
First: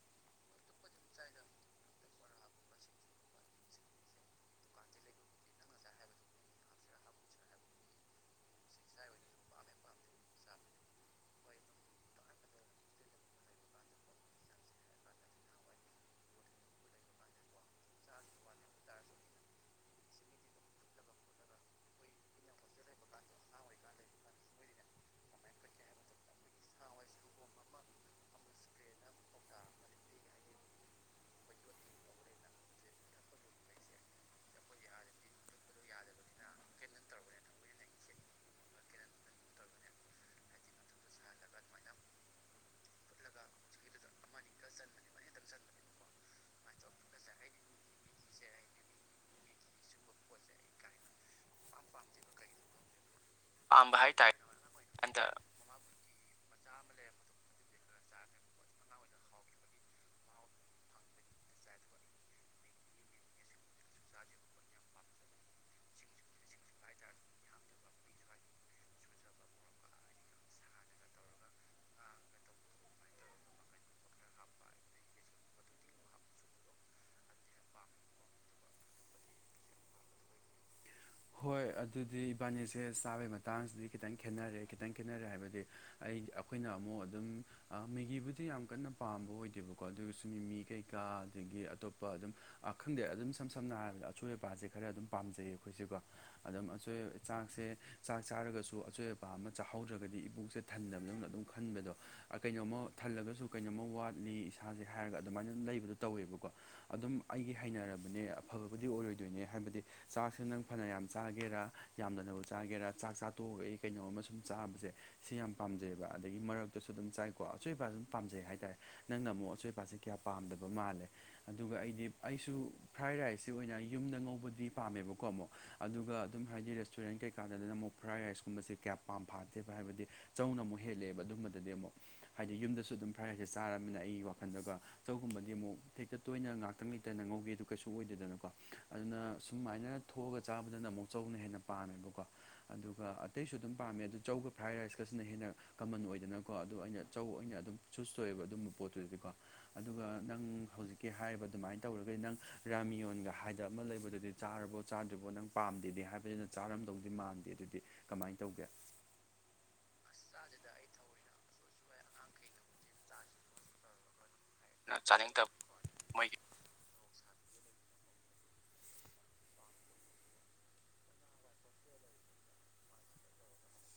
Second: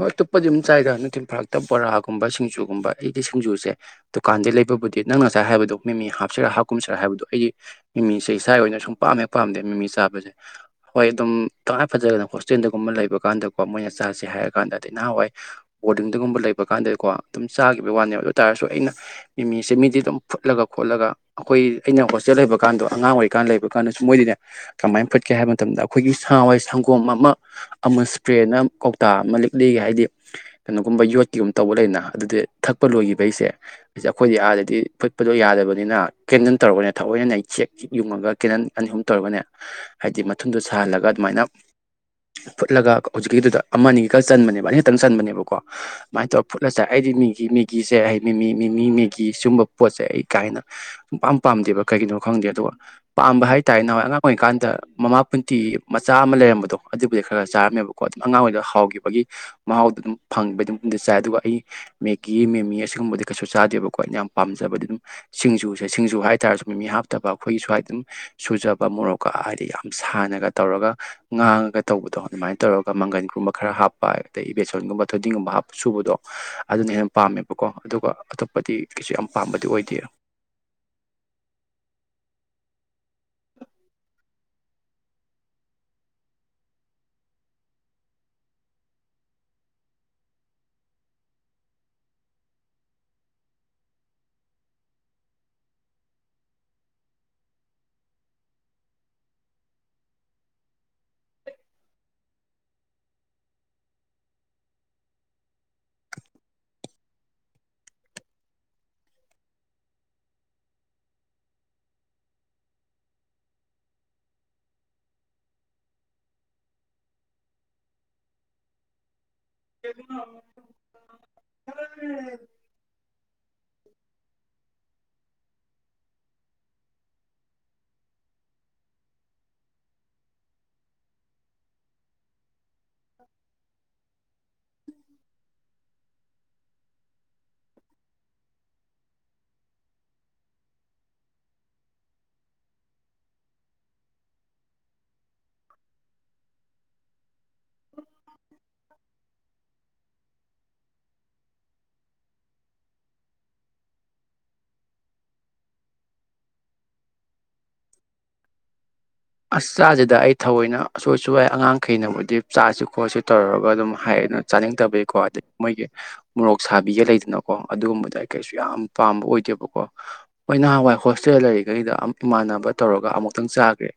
ꯍꯣꯏ ꯑꯇꯣꯞꯄꯗꯤ ꯑꯗꯨꯝ ꯆꯥꯏꯗ ꯅꯊꯤꯟꯝ ꯐꯥꯔꯛꯇ ꯕꯣꯔꯥꯒꯨꯝꯕ ꯁꯤꯡꯖꯨꯒꯨꯝꯕ ꯑꯩꯒꯤ ꯁꯤꯡꯖꯨꯁꯦ ꯗꯨꯀꯥꯟꯗ ꯂꯩꯕꯕꯨꯗꯤ ꯅꯪ ꯉꯁꯥꯏ ꯍꯥꯏꯕꯗꯣ ꯃꯤꯃꯤ ꯍꯥꯞꯁꯤꯔꯥ ꯍꯥꯞꯀꯨꯝꯁꯤꯔꯥ ꯍꯥꯏꯕꯗꯣ ꯑꯩꯗꯤ ꯃꯤꯃꯤꯁꯦ ꯏꯁꯥꯒꯤ ꯑꯣꯏꯅ ꯁꯨꯝ ꯄꯥꯝꯃꯦ ꯄꯥꯝꯗꯦ ꯃꯤꯃꯤ ꯆꯥꯕꯁꯦ ꯍꯣꯏ ꯑꯗꯨꯝ ꯇꯉꯥꯏ ꯐꯖꯒꯗ ꯍꯣꯁꯇꯦꯜꯗꯒꯨꯝꯕ ꯂꯩꯕ ꯀꯥꯟꯗꯀꯣ ꯃꯣꯏꯅ ꯆꯥꯁꯦ ꯍꯥꯏꯔ ꯀꯥꯟꯗꯗꯤ ꯅꯍꯥꯟꯋꯥꯏ ꯕꯣꯔꯗꯤꯡꯗꯨꯒꯨꯝꯕ ꯂꯩꯕ ꯀꯥꯟꯗꯗꯤꯀꯣ ꯑꯗꯨꯝ ꯆꯥꯒꯤꯈꯤꯕꯒꯤ ꯋꯥꯅꯦ ꯑꯗꯨ ꯑꯣꯏ ꯇꯥꯔꯁꯨ ꯑꯩꯅ ꯃꯤꯁꯦ ꯃꯤꯗꯤ ꯑꯗꯨꯝ ꯐꯨꯠꯂꯒ ꯈꯣꯠꯂꯒ ꯑꯩꯈꯣꯏ ꯑꯩꯅ ꯍꯣꯁꯇꯦꯜ ꯂꯩꯕ ꯀꯥꯟꯗꯣ ꯑꯉꯥꯡ ꯑꯣꯏꯔꯤꯀꯥꯟꯗ ꯂꯩꯕ ꯀꯥꯟꯗꯁꯨ ꯃꯣꯏꯗꯤꯅꯦ ꯀꯃꯥꯏꯅ ꯐꯠꯀꯦ ꯍꯥꯏꯕ ꯃꯇꯝꯗ ꯑꯩꯈꯣꯏꯒꯤ ꯁꯥꯋꯥꯏ ꯁꯪꯒꯣꯝ ꯑꯃ ꯑꯃ ꯏꯁꯄ꯭ꯔꯦꯅ ꯀꯧꯇꯥ ꯑꯃ ꯂꯩꯒꯦ ꯍꯥꯏꯗꯤ ꯀꯩꯅꯣꯒꯨꯝꯕ ꯌꯣꯠꯀꯤꯒꯨꯝꯕ ꯇꯧꯕ ꯂꯩꯅ ꯑꯗꯨꯗꯤ ꯊꯛꯄ ꯂꯣꯏꯈꯤꯕꯩꯁꯦ ꯑꯩꯈꯣꯏꯗꯤ ꯑꯥꯗꯗꯤ ꯐꯨꯠꯄꯗꯣ ꯌꯥꯗꯕꯅꯤꯅ ꯀꯦꯟꯗꯜ ꯇꯧꯔꯔꯕꯅꯤꯅ ꯊꯑꯣꯏꯅ ꯑꯩ ꯆꯦꯛꯏ ꯌꯨꯡꯉꯒ ꯀꯦꯅꯜ ꯑꯅꯤ ꯑꯍꯨꯝ ꯇꯧꯔꯒꯅꯦ ꯍꯥꯏꯗꯤ ꯃꯊꯨꯝꯗꯣ ꯁꯥꯍꯜꯂꯒ ꯑꯗꯨꯃꯥꯏꯅ ꯐꯨꯠꯂꯒ ꯍꯧꯖꯤꯛꯀꯤꯗꯨꯗ ꯑꯃ ꯑꯅꯤ ꯈꯛ ꯆꯟꯕꯅꯦꯕ ꯑꯅꯤꯈꯛꯇꯪ ꯆꯟꯕꯅꯦꯕꯀꯣ ꯑꯗꯨꯨꯃꯥꯏꯅ ꯇꯧꯔ ꯐꯨꯠꯂꯁꯦ ꯑꯩꯗꯤ ꯃꯤꯦꯒꯤ ꯃꯦꯒꯤꯁꯦ ꯑꯩ ꯃꯤꯃꯤ ꯃꯤꯃꯤ ꯃꯦꯒꯤ ꯁꯨꯝꯕ ꯄꯣꯠꯁꯦ ꯑꯩ ꯀꯥꯏꯅ ꯄꯥꯝ ꯄꯥꯝꯗꯦꯕ ꯀꯩꯒꯤꯅꯣ ꯈꯪꯗꯦ ꯑꯗꯨꯒ ꯄꯥꯝꯕ ꯍꯥꯏꯇꯥꯔꯦ ꯅꯍꯥꯟꯋꯥꯏ ꯑꯉꯥꯡ ꯑꯣꯏꯔꯤꯀꯥꯟꯗ ꯀꯥꯟꯗ ꯃꯃꯥꯄꯨꯟꯇ ꯃꯆꯥ ꯑꯃ ꯂꯩꯔꯝꯕꯗꯣ ꯑꯗꯨꯕꯨꯗꯤ ꯈꯔ ꯈꯔ ꯆꯥꯔꯝꯃꯦꯕꯀꯣ ꯑꯗꯨꯝ ꯑꯉꯥꯡꯉꯩꯗ ꯍꯥꯎꯈꯤꯕ ꯒꯤ ꯃꯍꯥꯎꯗꯣ ꯑꯗꯨꯝ ꯐꯪꯕ ꯑꯗꯨꯝ ꯆꯥꯏ ꯑꯗꯨꯒ ꯑꯩ ꯃꯦꯒꯤ ꯃꯦꯃꯤ ꯑꯁꯤꯒꯨꯝꯕꯗꯤ ꯀꯩꯁꯨ ꯆꯥꯗꯦꯕꯀꯣ ꯑꯩꯅ ꯌꯥꯝ ꯄꯥꯝꯖꯕꯗꯤ ꯑꯗꯨꯝ ꯁꯤꯡꯖꯨꯁꯦ ꯁꯤꯡꯖꯨ ꯍꯥꯏꯇꯥꯔꯁꯨ ꯃꯤꯃꯤ ꯍꯥꯞꯇꯕ ꯑꯩꯈꯣꯏꯒꯤ ꯁ꯭ꯋꯥꯏꯗ ꯑꯗꯨꯝ ꯁꯨꯖꯕ ꯃꯣꯔꯣꯛꯀ ꯍꯥꯏꯗꯤ ꯌꯥꯝ ꯁꯥꯟꯅꯒ ꯇꯧꯔꯒ ꯉꯥꯡꯉꯒ ꯇꯧꯕꯗꯣ ꯑꯗꯨꯃꯥꯏꯅ ꯇꯧꯔꯒ ꯃꯪꯒꯟꯒꯨꯝꯕ ꯈꯔ ꯍꯥꯞꯄ ꯑꯗꯩ ꯕꯦꯁꯣꯟꯒꯨꯝꯕ ꯊꯣꯏꯗꯤꯡꯒꯨꯝꯕ ꯍꯥ ꯁꯨꯕꯗꯣ ꯑꯗꯨꯅ ꯍꯦꯟꯅ ꯄꯥꯝꯃꯦꯕꯀꯣ ꯑꯗꯨꯒ ꯑꯇꯣꯞꯄꯗꯤ ꯀꯁꯨ ꯌꯥꯝ ꯄꯥꯝꯕꯗꯤ ꯑꯣꯏꯗꯦ ꯍꯣꯏ ꯑꯗꯨꯗꯤ ꯏꯕꯥꯅꯤꯁꯦ ꯆꯥꯕꯒꯤ ꯃꯇꯥꯡꯁꯤꯗꯤ ꯈꯤꯇꯪ ꯈꯦꯠꯅꯔꯦ ꯈꯤꯇꯪ ꯈꯦꯠꯅꯔꯦ ꯍꯥꯏꯕꯗꯤ ꯑꯩ ꯑꯩꯈꯣꯏꯅ ꯑꯃꯨꯛ ꯑꯗꯨꯝ ꯃꯦꯒꯤꯕꯨꯗꯤ ꯌꯥꯝ ꯀꯟꯅ ꯄꯥꯝꯕ ꯑꯣꯏꯗꯦꯕꯀꯣ ꯑꯗꯨꯁꯨ ꯃꯤꯃꯤ ꯀꯩꯀꯥ ꯑꯗꯒꯤ ꯑꯇꯣꯞꯄ ꯑꯗꯨꯝ ꯈꯪꯗꯦ ꯑꯗꯨꯝ ꯁꯝ ꯁꯝꯅ ꯍꯥꯏꯔꯕꯗ ꯑꯁꯣꯏ ꯑꯕꯄꯥꯁꯦ ꯈꯔ ꯑꯗꯨꯝ ꯄꯥꯝꯖꯩꯌꯦ ꯑꯩꯈꯣꯏꯁꯦꯀꯣ ꯑꯗꯨꯝ ꯑꯆꯣꯏ ꯆꯥꯛꯁꯦ ꯆꯥꯛ ꯆꯥꯔꯒꯁꯨ ꯑꯆꯣꯏ ꯑꯄꯥ ꯑꯃ ꯆꯥꯍꯧꯗ꯭ꯔꯒꯗꯤ ꯏꯕꯣꯛꯁꯦ ꯊꯟꯗꯕꯗꯧꯅ ꯑꯗꯨꯝ ꯈꯟꯕꯗꯣ ꯀꯩꯅꯣꯝꯃ ꯊꯜꯂꯒꯁꯨ ꯀꯩꯅꯣꯝꯃ ꯋꯥꯠꯂꯤ ꯏꯁꯥꯁꯦ ꯍꯥꯏꯔꯒ ꯑꯗꯨꯃꯥꯏꯅ ꯑꯗꯨꯝ ꯂꯩꯕꯗꯣ ꯇꯧꯋꯦꯕꯀꯣ ꯑꯗꯨꯝ ꯑꯩꯒꯤ ꯍꯩꯅꯔꯕꯅꯦ ꯑꯐꯕꯕꯨꯗꯤ ꯑꯣꯏꯔꯣꯏꯗꯣꯏꯅꯦ ꯍꯥꯏꯕꯗꯤ ꯆꯥꯛꯁꯤꯦ ꯅꯪ ꯐꯅ ꯌꯥꯝ ꯆꯥꯒꯦꯔꯥ ꯌꯥꯝꯗꯅꯕꯨ ꯆꯥꯒꯦꯔꯥ ꯆꯥꯛ ꯆꯥꯊꯣꯛꯑꯒ ꯑꯩ ꯀꯩꯅꯣ ꯑꯃ ꯁꯨꯝ ꯆꯥꯕꯁꯦ ꯁꯤ ꯌꯥꯝ ꯄꯥꯝꯖꯩꯕ ꯑꯗꯒꯤ ꯃꯔꯛꯇꯁꯨ ꯑꯗꯨꯝ ꯆꯥꯏꯀꯣ ꯑꯆꯣꯏꯕ ꯑꯗꯨꯝ ꯄꯥꯝꯖꯩ ꯍꯥꯏꯇꯥꯔꯦ ꯅꯪꯅ ꯑꯃꯨꯛ ꯑꯆ ꯀꯀꯥꯁꯦ ꯀꯌꯥ ꯄꯥꯝꯗꯕ ꯃꯥꯜꯂꯦ ꯑꯗꯨꯒ ꯑꯩꯗꯤ ꯑꯩꯁꯨ ꯐ꯭ꯔꯥꯏ ꯔꯥꯏꯁꯁꯤ ꯑꯣꯏꯅ ꯌꯨꯝꯗ ꯉꯧꯕꯗꯤ ꯄꯥꯝꯃꯦꯕꯀꯣ ꯑꯃꯨꯛ ꯑꯗꯨꯒ ꯑꯗꯨꯝ ꯍꯥꯏꯗꯤ ꯔꯦꯁꯇꯨꯔꯦꯟ ꯀꯩꯀꯥꯗꯗꯅ ꯑꯃꯨꯛ ꯐ꯭ꯔꯥꯏ ꯔꯥꯏꯁ ꯀꯨꯝꯕꯁꯦ ꯀꯌꯥ ꯄꯥꯝ ꯐꯥꯗꯦꯕ ꯍꯥꯏꯕꯗꯤ ꯆꯧꯅ ꯑꯃꯨꯛ ꯍꯦꯜꯂꯛꯑꯦꯕ ꯑꯗꯨꯝꯕꯗꯗꯤ ꯑꯃꯨꯛ ꯍꯥꯏꯗꯤ ꯌꯨꯝꯗꯁꯨ ꯑꯗꯨꯝ ꯐ꯭ꯔꯥꯏ ꯔꯥꯏꯁꯁꯦ ꯆꯥꯔꯃꯤꯅ ꯑꯩꯒꯤ ꯋꯥꯈꯜꯗꯒ ꯆꯧꯒꯨꯝꯕꯗꯤ ꯑꯃꯨꯛ ꯍꯦꯛꯇ ꯇꯣꯏꯅ ꯉꯥꯛꯇꯪ ꯂꯩꯇꯅ ꯉꯧꯒꯦ ꯑꯗꯨ ꯀꯩꯁꯨ ꯑꯣꯏꯗꯦꯗꯅꯀꯣ ꯑꯗꯨꯅ ꯁꯨꯃꯥꯏꯅ ꯊꯣꯛꯑꯒ ꯆꯥꯕꯗꯅ ꯑꯃꯨꯛ ꯆꯧꯅ ꯍꯦꯟꯅ ꯄꯥꯝꯃꯦꯕꯀꯣ ꯑꯗꯨꯒ ꯑꯇꯩꯁꯨ ꯑꯗꯨꯝ ꯄꯥꯝꯃꯦ ꯑꯗꯨ ꯆꯧꯒ ꯐ꯭ꯔꯥꯏ ꯔꯥꯏꯁꯀꯁꯤꯅ ꯍꯦꯟꯅ ꯀꯃꯟ ꯑꯣꯏꯗꯅꯀꯣ ꯑꯗ ꯑꯩꯅ ꯆꯧ ꯑ ꯑꯣꯏꯅ ꯑꯗꯨꯝ ꯆꯨꯁ ꯇꯧꯋꯦꯕ ꯑꯗꯨꯝꯕ ꯄꯣꯠꯇꯨꯗꯤꯀꯣ ꯑꯗꯨꯒ ꯅꯪ ꯍꯧꯖꯤꯛꯀꯤ ꯍꯥꯏꯔꯤꯕ ꯑꯗꯨꯃꯥꯏꯅ ꯇꯧꯔꯒꯗꯤ ꯅꯪ ꯔꯥꯃꯤꯌꯣꯟꯒ ꯍꯥꯏꯗ ꯑꯃ ꯂꯩꯕꯗꯨꯗꯤ ꯆꯥꯔꯕ ꯆꯥꯗ꯭ꯔꯤꯕꯣ ꯅꯪ ꯄꯥꯝꯗꯦꯗꯤ ꯍꯥꯏꯕꯗꯨꯅ ꯆꯥꯔꯝꯗꯧꯗꯤ ꯃꯥꯟꯗꯦ ꯑꯗꯨꯗꯤ ꯀꯃꯥꯏꯅ ꯇꯧꯒꯦ ꯑꯁ ꯆꯥꯁꯤꯗ ꯑꯩ ꯊꯑꯣꯏꯅ ꯑꯁꯨꯣꯏ ꯑꯁꯨꯣꯏꯩ ꯑꯉꯥꯡ ꯀꯩꯅꯕꯨꯗꯤ ꯆꯥꯁꯨ ꯈꯣꯠꯁꯨ ꯇꯧꯔꯒ ꯑꯗꯨꯝ ꯍꯥꯏ ꯑꯗꯨ ꯆꯥꯅꯤꯡꯗꯕꯒꯤꯀꯣ ꯑꯗꯩ ꯆꯥꯅꯤꯡꯗꯕ ꯃꯣꯏꯒꯤ ꯃꯣꯏ ꯃꯣꯔꯣꯛ ꯁꯥꯕꯤꯒ ꯂꯩꯗꯅꯀꯣ ꯑꯗꯨꯒꯨꯝꯕꯗ ꯑꯩ ꯀꯩꯁꯨ ꯌꯥꯝ ꯄꯥꯝꯕ ꯑꯣꯏꯗꯦꯕꯀꯣ ꯍꯣꯏ ꯅꯍꯥꯟꯋꯥꯏ ꯍꯣꯁꯇꯦꯜ ꯂꯩꯔꯤꯈꯩꯗ ꯏꯃꯥꯟꯅꯕ ꯇꯧꯔꯒ ꯑꯃꯨꯛꯇꯪ ꯆꯥꯒ꯭ꯔꯦ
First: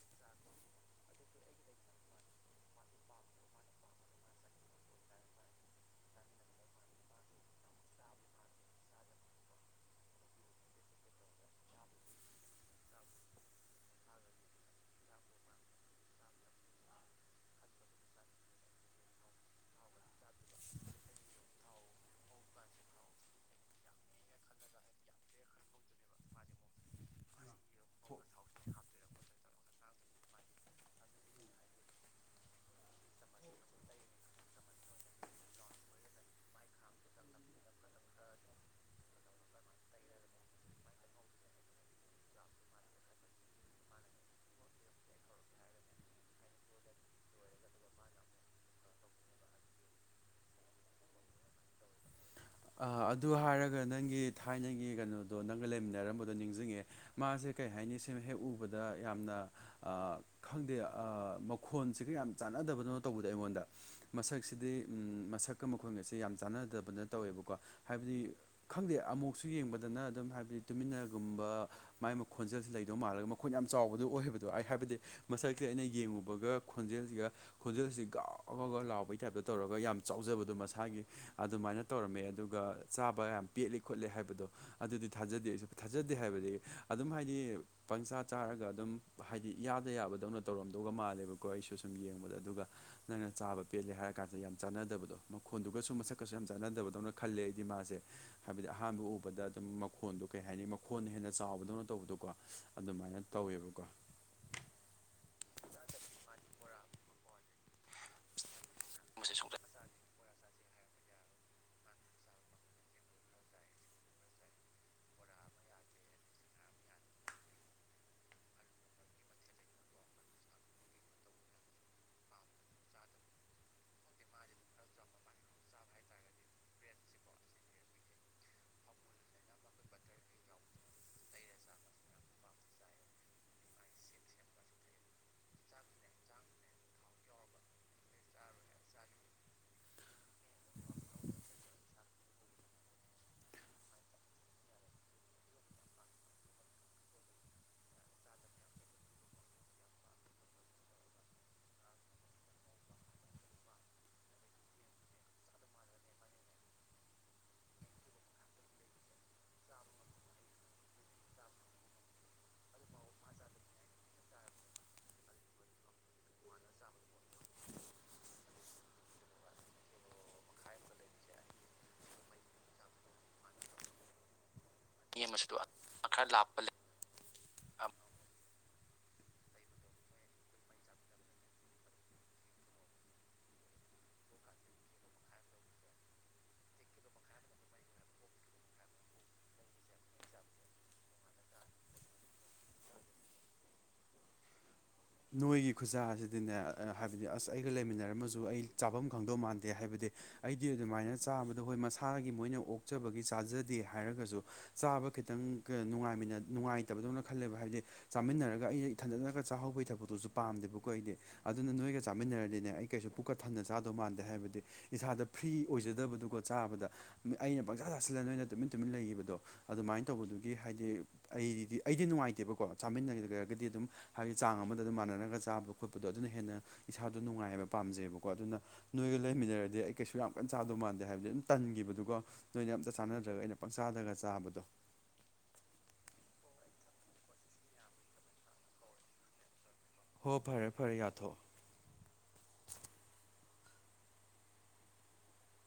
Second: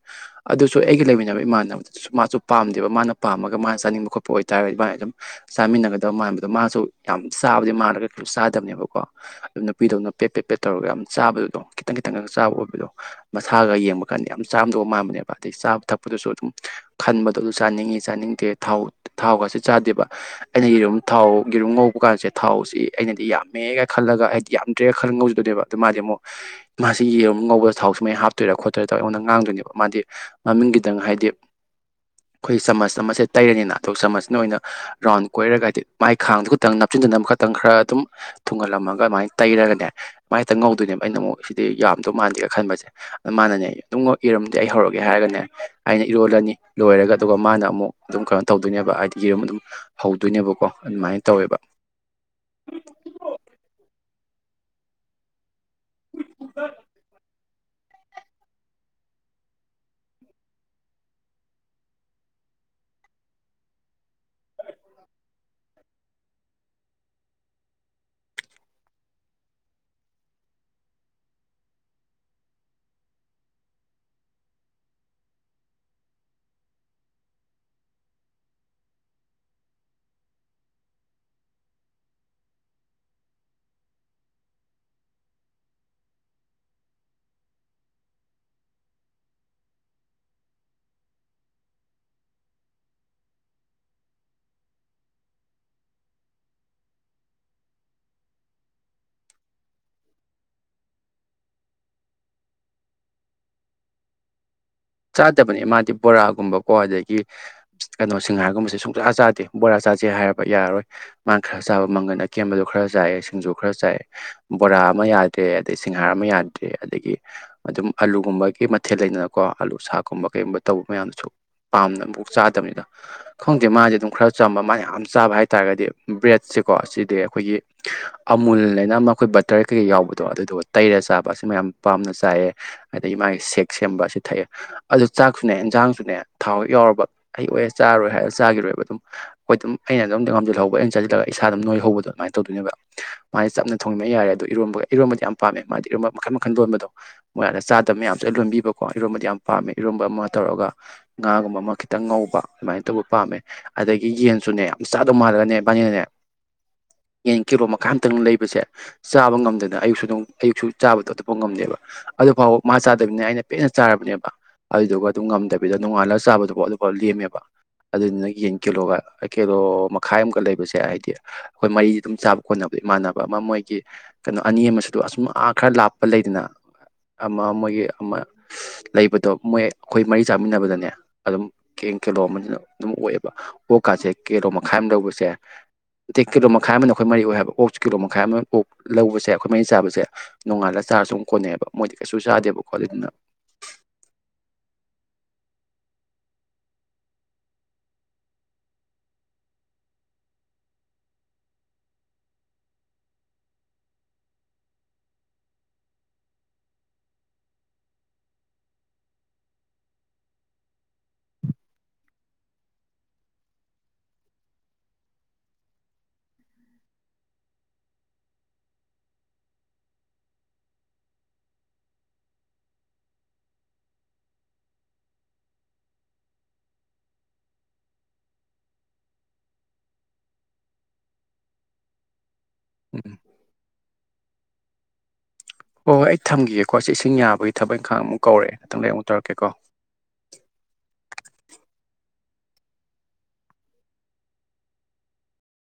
ꯑꯗꯨꯁꯨ ꯑꯩꯒꯤ ꯂꯩꯃꯤꯟꯅꯕ ꯏꯃꯥꯟꯅꯕꯗꯁꯨ ꯃꯥꯁꯨ ꯄꯥꯝꯗꯦꯕ ꯃꯥꯅ ꯄꯥꯝꯃꯒ ꯃꯥꯅ ꯆꯥꯅꯤꯡꯕ ꯈꯣꯠꯄ ꯑꯣꯏꯇꯥꯔꯒꯗꯤ ꯏꯃꯅ ꯑꯗꯨꯝ ꯆꯥꯃꯤꯟꯅꯒꯗꯕ ꯃꯥꯟꯕꯗꯣ ꯃꯥꯁꯨ ꯌꯥꯝ ꯆꯥꯕꯗꯤ ꯃꯥꯟꯅꯒ ꯀꯩꯁꯨ ꯆꯥꯗꯕꯅꯦꯕꯀꯣ ꯑꯗꯨ ꯅꯨꯄꯤꯗꯧꯅ ꯄꯦꯠ ꯄꯦꯠ ꯄꯦꯠ ꯇꯧꯔꯒ ꯌꯥꯝ ꯆꯥꯕꯗꯨꯗꯣ ꯈꯤꯇꯪ ꯈꯤꯇꯪꯒ ꯆꯥꯕ ꯑꯣꯏꯕꯗꯣ ꯃꯁꯥꯒ ꯌꯦꯡꯕ ꯀꯥꯟꯗ ꯌꯥꯝ ꯆꯥꯝꯗꯧꯕ ꯃꯥꯟꯕꯅꯦꯕ ꯑꯗꯩ ꯆꯥꯕ ꯊꯛꯄꯗꯁꯨ ꯑꯗꯨꯝ ꯈꯟꯕꯗꯣ ꯑꯗꯨ ꯆꯥꯅꯤꯡꯉꯤ ꯆꯥꯅꯤꯡꯗꯦ ꯊꯥꯎ ꯊꯥꯎꯒꯁꯨ ꯆꯥꯗꯦꯕ ꯑꯩꯅ ꯌꯦꯔꯨꯝ ꯊꯥꯎ ꯌꯦꯔꯨꯝ ꯉꯧꯕ ꯀꯥꯟꯁꯦ ꯊꯥꯎꯁꯤ ꯑꯩꯅꯗꯤ ꯌꯥꯝꯃꯦꯒ ꯈꯜꯂꯒ ꯑꯩꯗꯤ ꯌꯥꯝꯗ꯭ꯔꯦꯒ ꯈꯟ ꯉꯧꯖꯗꯗꯅꯦꯕ ꯑꯗꯨ ꯃꯥꯗꯤ ꯑꯃꯨꯛ ꯃꯥꯁꯤ ꯌꯦꯔꯨ ꯉꯧꯕꯗ ꯊꯥꯎꯁꯤ ꯃꯩ ꯍꯥꯞꯣꯏꯥ ꯈꯣꯠꯇꯣꯏꯥ ꯇꯧꯏ ꯑꯩꯉꯣꯟꯗ ꯉꯥꯡꯗꯣꯏꯅꯤ ꯃꯥꯗꯤ ꯃꯃꯤꯡꯒꯤꯗꯪ ꯍꯥꯏꯗꯤ ꯑꯩꯈꯣꯏ ꯆꯃꯁ ꯆꯃꯁꯦ ꯇꯔꯅꯤꯅ ꯑꯊꯣꯞ ꯆꯃꯁꯁꯤꯅ ꯑꯣꯏꯅ ꯔꯥꯎꯟ ꯀꯣꯏꯔꯒ ꯍꯥꯏꯗꯤ ꯃꯥꯏ ꯈꯥꯡꯗꯨꯣ ꯈꯛꯇꯪ ꯅꯞꯁꯤꯤꯟꯗꯅꯕ ꯈꯛꯇꯪ ꯈꯔ ꯑꯗꯨꯝ ꯊꯨꯡꯒꯜꯂꯝꯃꯒ ꯑꯗꯨꯃꯥꯏꯅ ꯇꯩꯔꯒꯅꯦ ꯑꯗꯨꯃꯥꯏ ꯍꯦꯛꯇ ꯉꯧꯗꯣꯏꯅꯦꯕ ꯑꯩꯅ ꯑꯃꯨꯛ ꯁꯤꯗꯤ ꯌꯥꯝꯗꯧ ꯃꯥꯟꯗꯦꯒ ꯈꯟꯕꯁꯦ ꯃꯥꯅꯅꯦ ꯑꯗꯨꯝ ꯏꯔꯝꯗꯦ ꯑꯩ ꯍꯧꯔꯛꯒꯦ ꯍꯥꯏꯔꯒꯅꯦ ꯑꯩꯅ ꯏꯔꯣꯜꯂꯅꯤ ꯂꯣꯏꯔꯒ ꯑꯗꯨꯒ ꯃꯥꯅ ꯑꯃꯨꯛ ꯑꯗꯨꯝ ꯀꯩꯅꯣ ꯇꯧꯗꯣꯏꯅꯦꯕ ꯍꯥꯏꯗꯤ ꯌꯦꯔꯨꯝ ꯑꯗꯨꯝ ꯍꯧꯗꯣꯏꯅꯦꯕꯀꯣ ꯑꯗꯨꯃꯥꯏꯅ ꯇꯧꯋꯦꯕ ꯑꯗꯨ ꯍꯥꯏꯔꯒ ꯅꯪꯒꯤ ꯊꯥꯏꯅꯪꯒꯤ ꯀꯩꯅꯣꯗꯣ ꯅꯪꯒ ꯂꯩꯃꯤꯟꯅꯔꯝꯕꯗꯣ ꯅꯤꯡꯁꯤꯡꯉꯦ ꯃꯥꯁꯦ ꯀꯩ ꯍꯥꯏꯅꯤ ꯁꯤꯃ ꯍꯦꯛ ꯎꯕꯗ ꯌꯥꯝꯅ ꯈꯪꯗꯦ ꯃꯈꯣꯟꯁꯤꯒ ꯌꯥꯝ ꯆꯥꯟꯅꯗꯕꯅꯅꯣ ꯇꯧꯕꯗ ꯑꯩꯉꯣꯟꯗ ꯃꯁꯛꯁꯤꯗꯤ ꯃꯁꯛꯀ ꯃꯈꯣꯏꯒꯁꯦ ꯌꯥꯝ ꯆꯥꯟꯅꯗꯕꯅ ꯇꯧꯋꯦꯕꯀꯣ ꯍꯥꯏꯕꯗꯤ ꯈꯪꯗꯦ ꯑꯃꯨꯛꯁꯨ ꯌꯦꯡꯕꯗꯅ ꯑꯗꯨꯝ ꯍꯥꯏꯕꯗꯤ ꯇꯨꯃꯤꯟꯅꯒꯨꯝꯕ ꯃꯥꯏ ꯈꯣꯟꯖꯦꯜꯁꯤ ꯂꯩꯗꯧ ꯃꯥꯜꯂꯒ ꯃꯈꯣꯏꯅ ꯌꯥꯝ ꯆꯥꯎꯕꯗꯨ ꯑꯣꯏꯍꯕꯗꯣ ꯑꯩ ꯍꯥꯏꯕꯗꯤ ꯃꯁꯛꯁ ꯑꯩꯅ ꯌꯦꯡꯉꯨꯕꯒ ꯈꯣꯟꯖꯦꯜꯁꯤꯒ ꯈꯣꯟꯖꯦꯜꯁꯤ ꯒꯥꯎ ꯒꯒ ꯂꯥꯎꯕꯒꯤ ꯇꯥꯏꯞꯇ ꯇꯧꯔꯒ ꯌꯥꯝ ꯆꯥꯎꯖꯕꯗꯣ ꯃꯁꯥꯒꯤ ꯑꯗꯨꯃꯥꯏꯅ ꯇꯧꯔꯝꯃꯦ ꯑꯗꯨꯒ ꯆꯥꯕ ꯌꯥꯝ ꯄꯦꯠꯂꯤ ꯈꯣꯠꯂꯤ ꯍꯥꯏꯕꯗꯣ ꯑꯗꯨꯗꯤ ꯊꯥꯖꯗꯦ ꯑꯩ ꯊꯥꯖꯗꯦ ꯍꯥꯏꯕꯗꯤ ꯑꯗꯨꯝ ꯍꯥꯏꯗꯤ ꯄꯪꯆꯥꯥ ꯆꯥꯔꯒ ꯑꯗꯨꯝ ꯍꯥꯏꯗꯤ ꯌꯥꯗ ꯌꯥꯕꯗꯧꯅ ꯇꯧꯔꯝꯗꯧꯒ ꯃꯥꯜꯂꯦꯕꯀꯣ ꯑꯩꯁꯨ ꯁꯨꯝ ꯌꯦꯡꯕꯗ ꯑꯗꯨꯒ ꯅꯪꯅ ꯆꯥꯕ ꯄꯦꯜꯂꯦ ꯍꯥꯏꯔ ꯀꯥꯟꯗ ꯌꯥꯝ ꯆꯥꯅꯗꯕꯗꯣ ꯃꯈꯣꯟꯗꯨꯁꯨ ꯃꯁꯛꯀꯁꯨ ꯌꯥꯝ ꯆꯠꯅꯗꯕꯗꯧꯅ ꯈꯜꯂꯦ ꯑꯩꯗꯤ ꯃꯥꯁꯦ ꯍꯥꯏꯕꯗꯤ ꯑꯍꯥꯟꯕ ꯎꯕꯗ ꯑꯗꯨꯝ ꯃꯈꯣꯟꯗꯣ ꯀꯩ ꯍꯥꯏꯅꯤ ꯃꯈꯣꯟꯅ ꯍꯦꯟꯅ ꯆꯥꯎꯕꯗꯧꯅ ꯇꯧꯕꯗꯣꯀꯣ ꯑꯗꯨꯃꯥꯏꯅ ꯇꯧꯋꯦꯕꯀꯣ ꯆꯥꯗꯕꯅꯦ ꯃꯥꯗꯤ ꯕꯣꯔꯥꯒꯨꯝꯕꯀꯣ ꯑꯗꯒꯤ ꯀꯩꯅꯣ ꯁꯤꯡꯍꯥꯔꯒꯨꯝꯕꯁꯦ ꯁꯨꯝ ꯄꯨꯖꯆꯥꯥ ꯃꯁꯦ ꯆꯥꯗꯦ ꯁꯨꯡꯆꯥ ꯕꯣꯔꯥ ꯆꯥꯥꯁꯦ ꯍꯥꯏꯔꯕ ꯌꯥꯔꯣꯏ ꯃꯥꯅ ꯈꯔ ꯆꯥꯕ ꯃꯪꯒꯟ ꯑꯀꯦꯝꯕꯗꯣ ꯈꯔ ꯆꯥꯏ ꯁꯤꯡꯖꯨ ꯈꯔ ꯆꯥꯏꯑꯦ ꯕꯣꯔꯥ ꯑꯃ ꯌꯥꯗ꯭ꯔꯦ ꯑꯗꯩ ꯁꯤꯡꯍꯥꯔ ꯑꯃ ꯌꯥꯗ꯭ꯔꯦ ꯑꯗꯒꯤ ꯑꯗꯨꯝ ꯑꯂꯨꯒꯨꯝꯕꯒꯤ ꯃꯊꯦꯜ ꯂꯩꯗꯅꯀꯣ ꯑꯥꯜꯂꯨ ꯁꯥꯥꯛꯀꯨꯝꯕ ꯀꯩꯒꯨꯝꯕ ꯇꯧꯕ ꯃꯌꯥꯝꯗꯨꯁꯨ ꯄꯥꯝꯅ ꯑꯃꯨꯛ ꯆꯥꯗꯕꯅꯤꯗ ꯈꯪꯗꯦ ꯃꯥꯁꯦ ꯑꯗꯨꯝ ꯈꯔ ꯆꯝꯕ ꯃꯥꯅ ꯌꯥꯝ ꯆꯥꯕ ꯍꯥꯏꯇꯥꯥꯔꯒꯗꯤ ꯕ꯭ꯔꯦꯗꯁꯦꯀꯣ ꯑꯁꯤꯗꯤ ꯑꯩꯈꯣꯏꯒꯤ ꯑꯃꯨꯜ ꯍꯥꯏꯅ ꯃꯈꯈꯣꯏ ꯕꯇꯔ ꯀꯩꯀꯩ ꯌꯥꯎꯕꯗꯣ ꯑꯗꯨꯗꯨꯒ ꯇꯩꯔ ꯆꯥꯕ ꯑꯁꯤꯃ ꯌꯥꯝ ꯄꯥꯝꯅ ꯆꯥꯏꯑ ꯑꯗꯒꯤ ꯃꯥꯒꯤ ꯁꯦꯛ ꯁꯦꯝꯕ ꯑꯁꯤ ꯊꯛꯑꯦ ꯑꯗꯨ ꯆꯥꯛꯁꯨꯅꯦ ꯏꯟꯖꯥꯡꯁꯨꯅꯦ ꯊꯥꯎ ꯍꯦꯛ ꯌꯥꯎꯔꯕ ꯑꯩ ꯑꯣꯏꯦ ꯆꯥꯔꯣꯏ ꯍꯥꯏꯔꯒ ꯆꯥꯈꯤꯔꯣꯏꯕ ꯑꯗꯨꯝ ꯍꯣꯏ ꯑꯗꯨꯝ ꯑꯩꯅ ꯑꯗꯨꯝ ꯉꯝꯜꯍꯧꯕ ꯑꯩꯅ ꯆꯠꯁꯤꯜꯂꯒ ꯏꯁꯥ ꯑꯗꯨꯝ ꯅꯣꯏ ꯍꯧꯕꯗꯣ ꯑꯗꯨꯃꯥꯏ ꯇꯗꯣꯏꯅꯦꯕ ꯃꯥꯅ ꯆꯞꯅ ꯊꯣꯡꯅꯤꯡꯕ ꯌꯥꯔꯦ ꯑꯗꯣ ꯏꯔꯣꯝꯕꯒ ꯏꯔꯣꯝꯕꯗꯤ ꯌꯥꯝ ꯄꯥꯝꯃꯦ ꯃꯥꯗꯤ ꯏꯔꯣꯝꯕ ꯃꯈꯜ ꯃꯈꯜ ꯂꯣꯟꯕꯗꯣ ꯃꯣꯏꯗ ꯆꯥꯗꯕ ꯃꯌꯥꯝꯁꯨ ꯂꯣꯟꯕꯤꯕꯀꯣ ꯏꯔꯣꯕꯗꯤ ꯌꯥꯝ ꯄꯥꯝꯃꯦ ꯏꯔꯣꯕ ꯑꯃ ꯇꯧꯔꯒ ꯉꯥꯒꯨꯝꯕ ꯑꯃ ꯈꯤꯇꯪ ꯉꯧꯕ ꯑꯗꯨꯃꯥꯏꯅ ꯇꯧꯕ ꯄꯥꯝꯃꯦ ꯑꯗꯒꯤ ꯌꯦꯟꯁꯨꯅꯦ ꯌꯥꯝ ꯆꯥꯗꯧ ꯃꯥꯜꯂꯒꯅꯦ ꯕꯥꯅꯤꯅꯅꯦ ꯌꯦꯟ ꯀꯤꯂꯣ ꯃꯈꯥ ꯑꯃꯝꯇꯪ ꯂꯩꯕꯁꯦ ꯆꯥꯕ ꯉꯝꯗꯅ ꯑꯌꯨꯛꯁꯨ ꯑꯗꯨ ꯑꯌꯨꯛꯁꯨ ꯆꯥꯕꯗꯣ ꯑꯇꯣꯞꯄ ꯉꯝꯗꯦꯕ ꯑꯗꯨꯐꯥꯎꯕ ꯃꯥ ꯆꯥꯗꯕꯅꯤꯅ ꯑꯩꯅ ꯄꯦꯟꯅ ꯆꯥꯔꯕꯅꯦꯕ ꯑꯗꯨꯗꯨꯒ ꯑꯗꯨꯝ ꯉꯝꯗꯕꯤꯗ ꯅꯣꯡꯉꯥꯂꯒ ꯆꯥꯕꯗꯨꯐꯥꯎ ꯑꯗꯨꯐꯥꯎ ꯂꯦꯝꯃꯦꯕ ꯑꯗꯨꯗꯨꯅ ꯌꯦꯟ ꯀꯤꯂꯣꯒ ꯀꯤꯂꯣ ꯃꯈꯥꯏ ꯑꯃꯨꯛꯒ ꯂꯩꯕꯁꯦ ꯍꯥꯏꯗꯤ ꯑꯩꯈꯣꯏ ꯃꯔꯤꯗꯤ ꯑꯗꯨꯝ ꯆꯥꯕ ꯈꯣꯠꯅꯕꯗ ꯏꯃꯥꯟꯅꯕ ꯑꯃ ꯃꯣꯏꯒꯤ ꯀꯩꯅꯣ ꯑꯅꯤ ꯑꯃꯁꯨ ꯑꯗꯨ ꯑꯁꯨꯝ ꯑꯥ ꯌꯦꯡꯕꯁꯤꯗ ꯈꯔ ꯂꯥꯞꯄ ꯈꯔ ꯂꯩꯗꯅ ꯂꯥꯞꯄ ꯑꯃ ꯑꯃꯒꯤꯣꯏꯒꯤ ꯑꯃ ꯂꯩꯕ ꯑꯗꯣ ꯃꯣꯏ ꯑꯩꯈꯣꯏ ꯃꯔꯤ ꯆꯥꯃꯤꯟꯅꯕꯗꯅꯦ ꯑꯗꯨꯝ ꯀꯦꯡ ꯀꯦꯂꯣ ꯑꯃꯅ ꯑꯗꯨꯝ ꯑꯣꯏꯑꯦꯕ ꯑꯣꯀꯥꯥꯁꯦ ꯀꯦꯔꯣ ꯃꯈꯥꯏ ꯑꯃ ꯂꯧꯧꯕꯁꯦ ꯑ ꯀꯤꯂꯣ ꯃꯈꯥꯏ ꯑꯃꯅ ꯑꯩꯈꯣꯏ ꯃꯔꯤ ꯑꯣꯏ ꯍꯥꯏꯕ ꯑꯣꯛꯁꯦ ꯀꯤꯂꯣ ꯃꯈꯥꯏ ꯑꯃ ꯑꯣꯛ ꯂꯧꯕꯁꯦ ꯑꯩꯈꯣꯏ ꯃꯔꯤ ꯆꯥꯕꯁꯦ ꯅꯣꯡꯉꯥꯂ ꯆꯥꯔꯁꯨ ꯁꯨꯝ ꯀꯣꯟꯅꯩꯑꯕ ꯃꯣꯏꯗꯤ ꯀꯩꯁꯨ ꯆꯥꯗꯦꯕ ꯈꯣꯠ ꯑꯗꯨꯅ ꯅꯣꯏꯒꯤ ꯈꯨꯖꯥ ꯑꯁꯤꯗꯤꯅꯦ ꯍꯥꯏꯕꯗꯤ ꯑꯁ ꯑꯩꯒ ꯂꯩꯃꯤꯟꯅꯔꯝꯃꯁꯨ ꯑꯩ ꯆꯥꯐꯝ ꯈꯪꯗꯧ ꯃꯥꯟꯗꯦ ꯍꯥꯏꯕꯗꯤ ꯑꯩꯗꯤ ꯑꯗꯨꯃꯥꯏꯅ ꯆꯥꯕꯗ ꯍꯣꯏ ꯃꯁꯥꯒꯤ ꯃꯣꯏꯅ ꯑꯣꯛꯆꯕꯒꯤ ꯆꯥꯖꯗꯦ ꯍꯥꯏꯔꯒꯁꯨ ꯆꯥꯕ ꯈꯤꯇꯪꯅꯨꯡꯉ ꯅꯨꯡꯉꯥꯏꯇꯕꯗꯧꯅ ꯈꯜꯂꯦꯕ ꯍꯥꯏꯕꯗꯤ ꯆꯥꯃꯤꯟꯅꯔꯒ ꯑꯩ ꯊꯟꯖꯠꯅꯔꯒ ꯆꯥꯍꯧꯕꯩ ꯊꯕ ꯐꯣꯇꯣꯁꯨ ꯄꯥꯝꯗꯦꯕꯀꯣ ꯑꯩꯗꯤ ꯑꯗꯨꯅ ꯅꯣꯏꯒ ꯆꯥꯃꯤꯟꯅꯔꯗꯤꯅꯦ ꯑꯩ ꯀꯩꯁꯨ ꯄꯨꯛꯀꯠ ꯊꯝꯟꯅ ꯆꯥꯗꯧ ꯃꯥꯟꯗꯦ ꯍꯥꯏꯕꯗꯤ ꯏꯁꯥꯗ ꯐ꯭ꯔꯤ ꯑꯣꯏꯖꯗꯕꯗꯨꯒ ꯆꯥꯕꯗ ꯑꯩꯅ ꯄꯪꯁꯥ ꯆꯥꯁꯤꯜꯂ ꯅꯣꯏꯅ ꯇꯨꯃꯤꯟ ꯇꯨꯃꯤꯟ ꯂꯩꯈꯤꯕꯗꯣ ꯑꯗꯨꯃꯥꯏꯅ ꯇꯧꯕꯗꯨꯒꯤ ꯍꯥꯏꯗꯤ ꯑꯩꯗꯤ ꯑꯩꯗꯤ ꯅꯨꯡꯉꯥꯏꯇꯦꯕꯀꯣ ꯆꯥꯃꯤꯟꯅꯒꯦꯗꯔꯒꯗꯤ ꯑꯗꯨꯝ ꯍꯥꯏꯗꯤ ꯆꯥꯡ ꯑꯃꯗ ꯑꯗꯨꯝ ꯃꯥꯟꯅꯔꯒ ꯆꯥꯕ ꯈꯣꯠꯄꯗꯣ ꯑꯗꯨꯅ ꯍꯦꯟꯅ ꯏꯁꯥꯗꯣ ꯅꯨꯡꯉꯥꯏ ꯍꯥꯏꯕ ꯄꯥꯝꯖꯩꯑꯕꯀꯣ ꯑꯗꯨꯅ ꯅꯣꯏꯒ ꯂꯩꯃꯤꯟꯅꯔꯗꯤ ꯑꯩ ꯀꯩꯁꯨ ꯌꯥꯝ ꯀꯟ ꯆꯥꯗꯧ ꯃꯥꯟꯗꯦ ꯍꯥꯏꯕꯗꯤ ꯑꯗꯨꯝ ꯇꯟꯈꯤꯕꯗꯨꯒ ꯅꯣꯏꯅ ꯑꯝꯇ ꯎꯝ ꯆꯥꯟꯅꯗ꯭ꯔꯒ ꯑꯩꯅ ꯄꯪꯆꯥꯗꯒ ꯆꯥꯕꯗꯣ ꯍꯣꯏ ꯍ ꯑꯩ ꯊꯝꯒꯦꯀꯣ ꯁꯤ ꯏꯁꯤꯡ ꯌꯥꯕꯒꯤ ꯊꯕꯛ ꯏꯪꯥꯡꯨꯛ ꯀꯧꯔꯦꯊꯗ ꯑꯃꯨꯛꯧꯛꯀꯦꯀꯣ ꯍꯣ ꯐꯔꯦ ꯐꯔꯦ ꯌꯥꯊꯣꯛꯑꯣ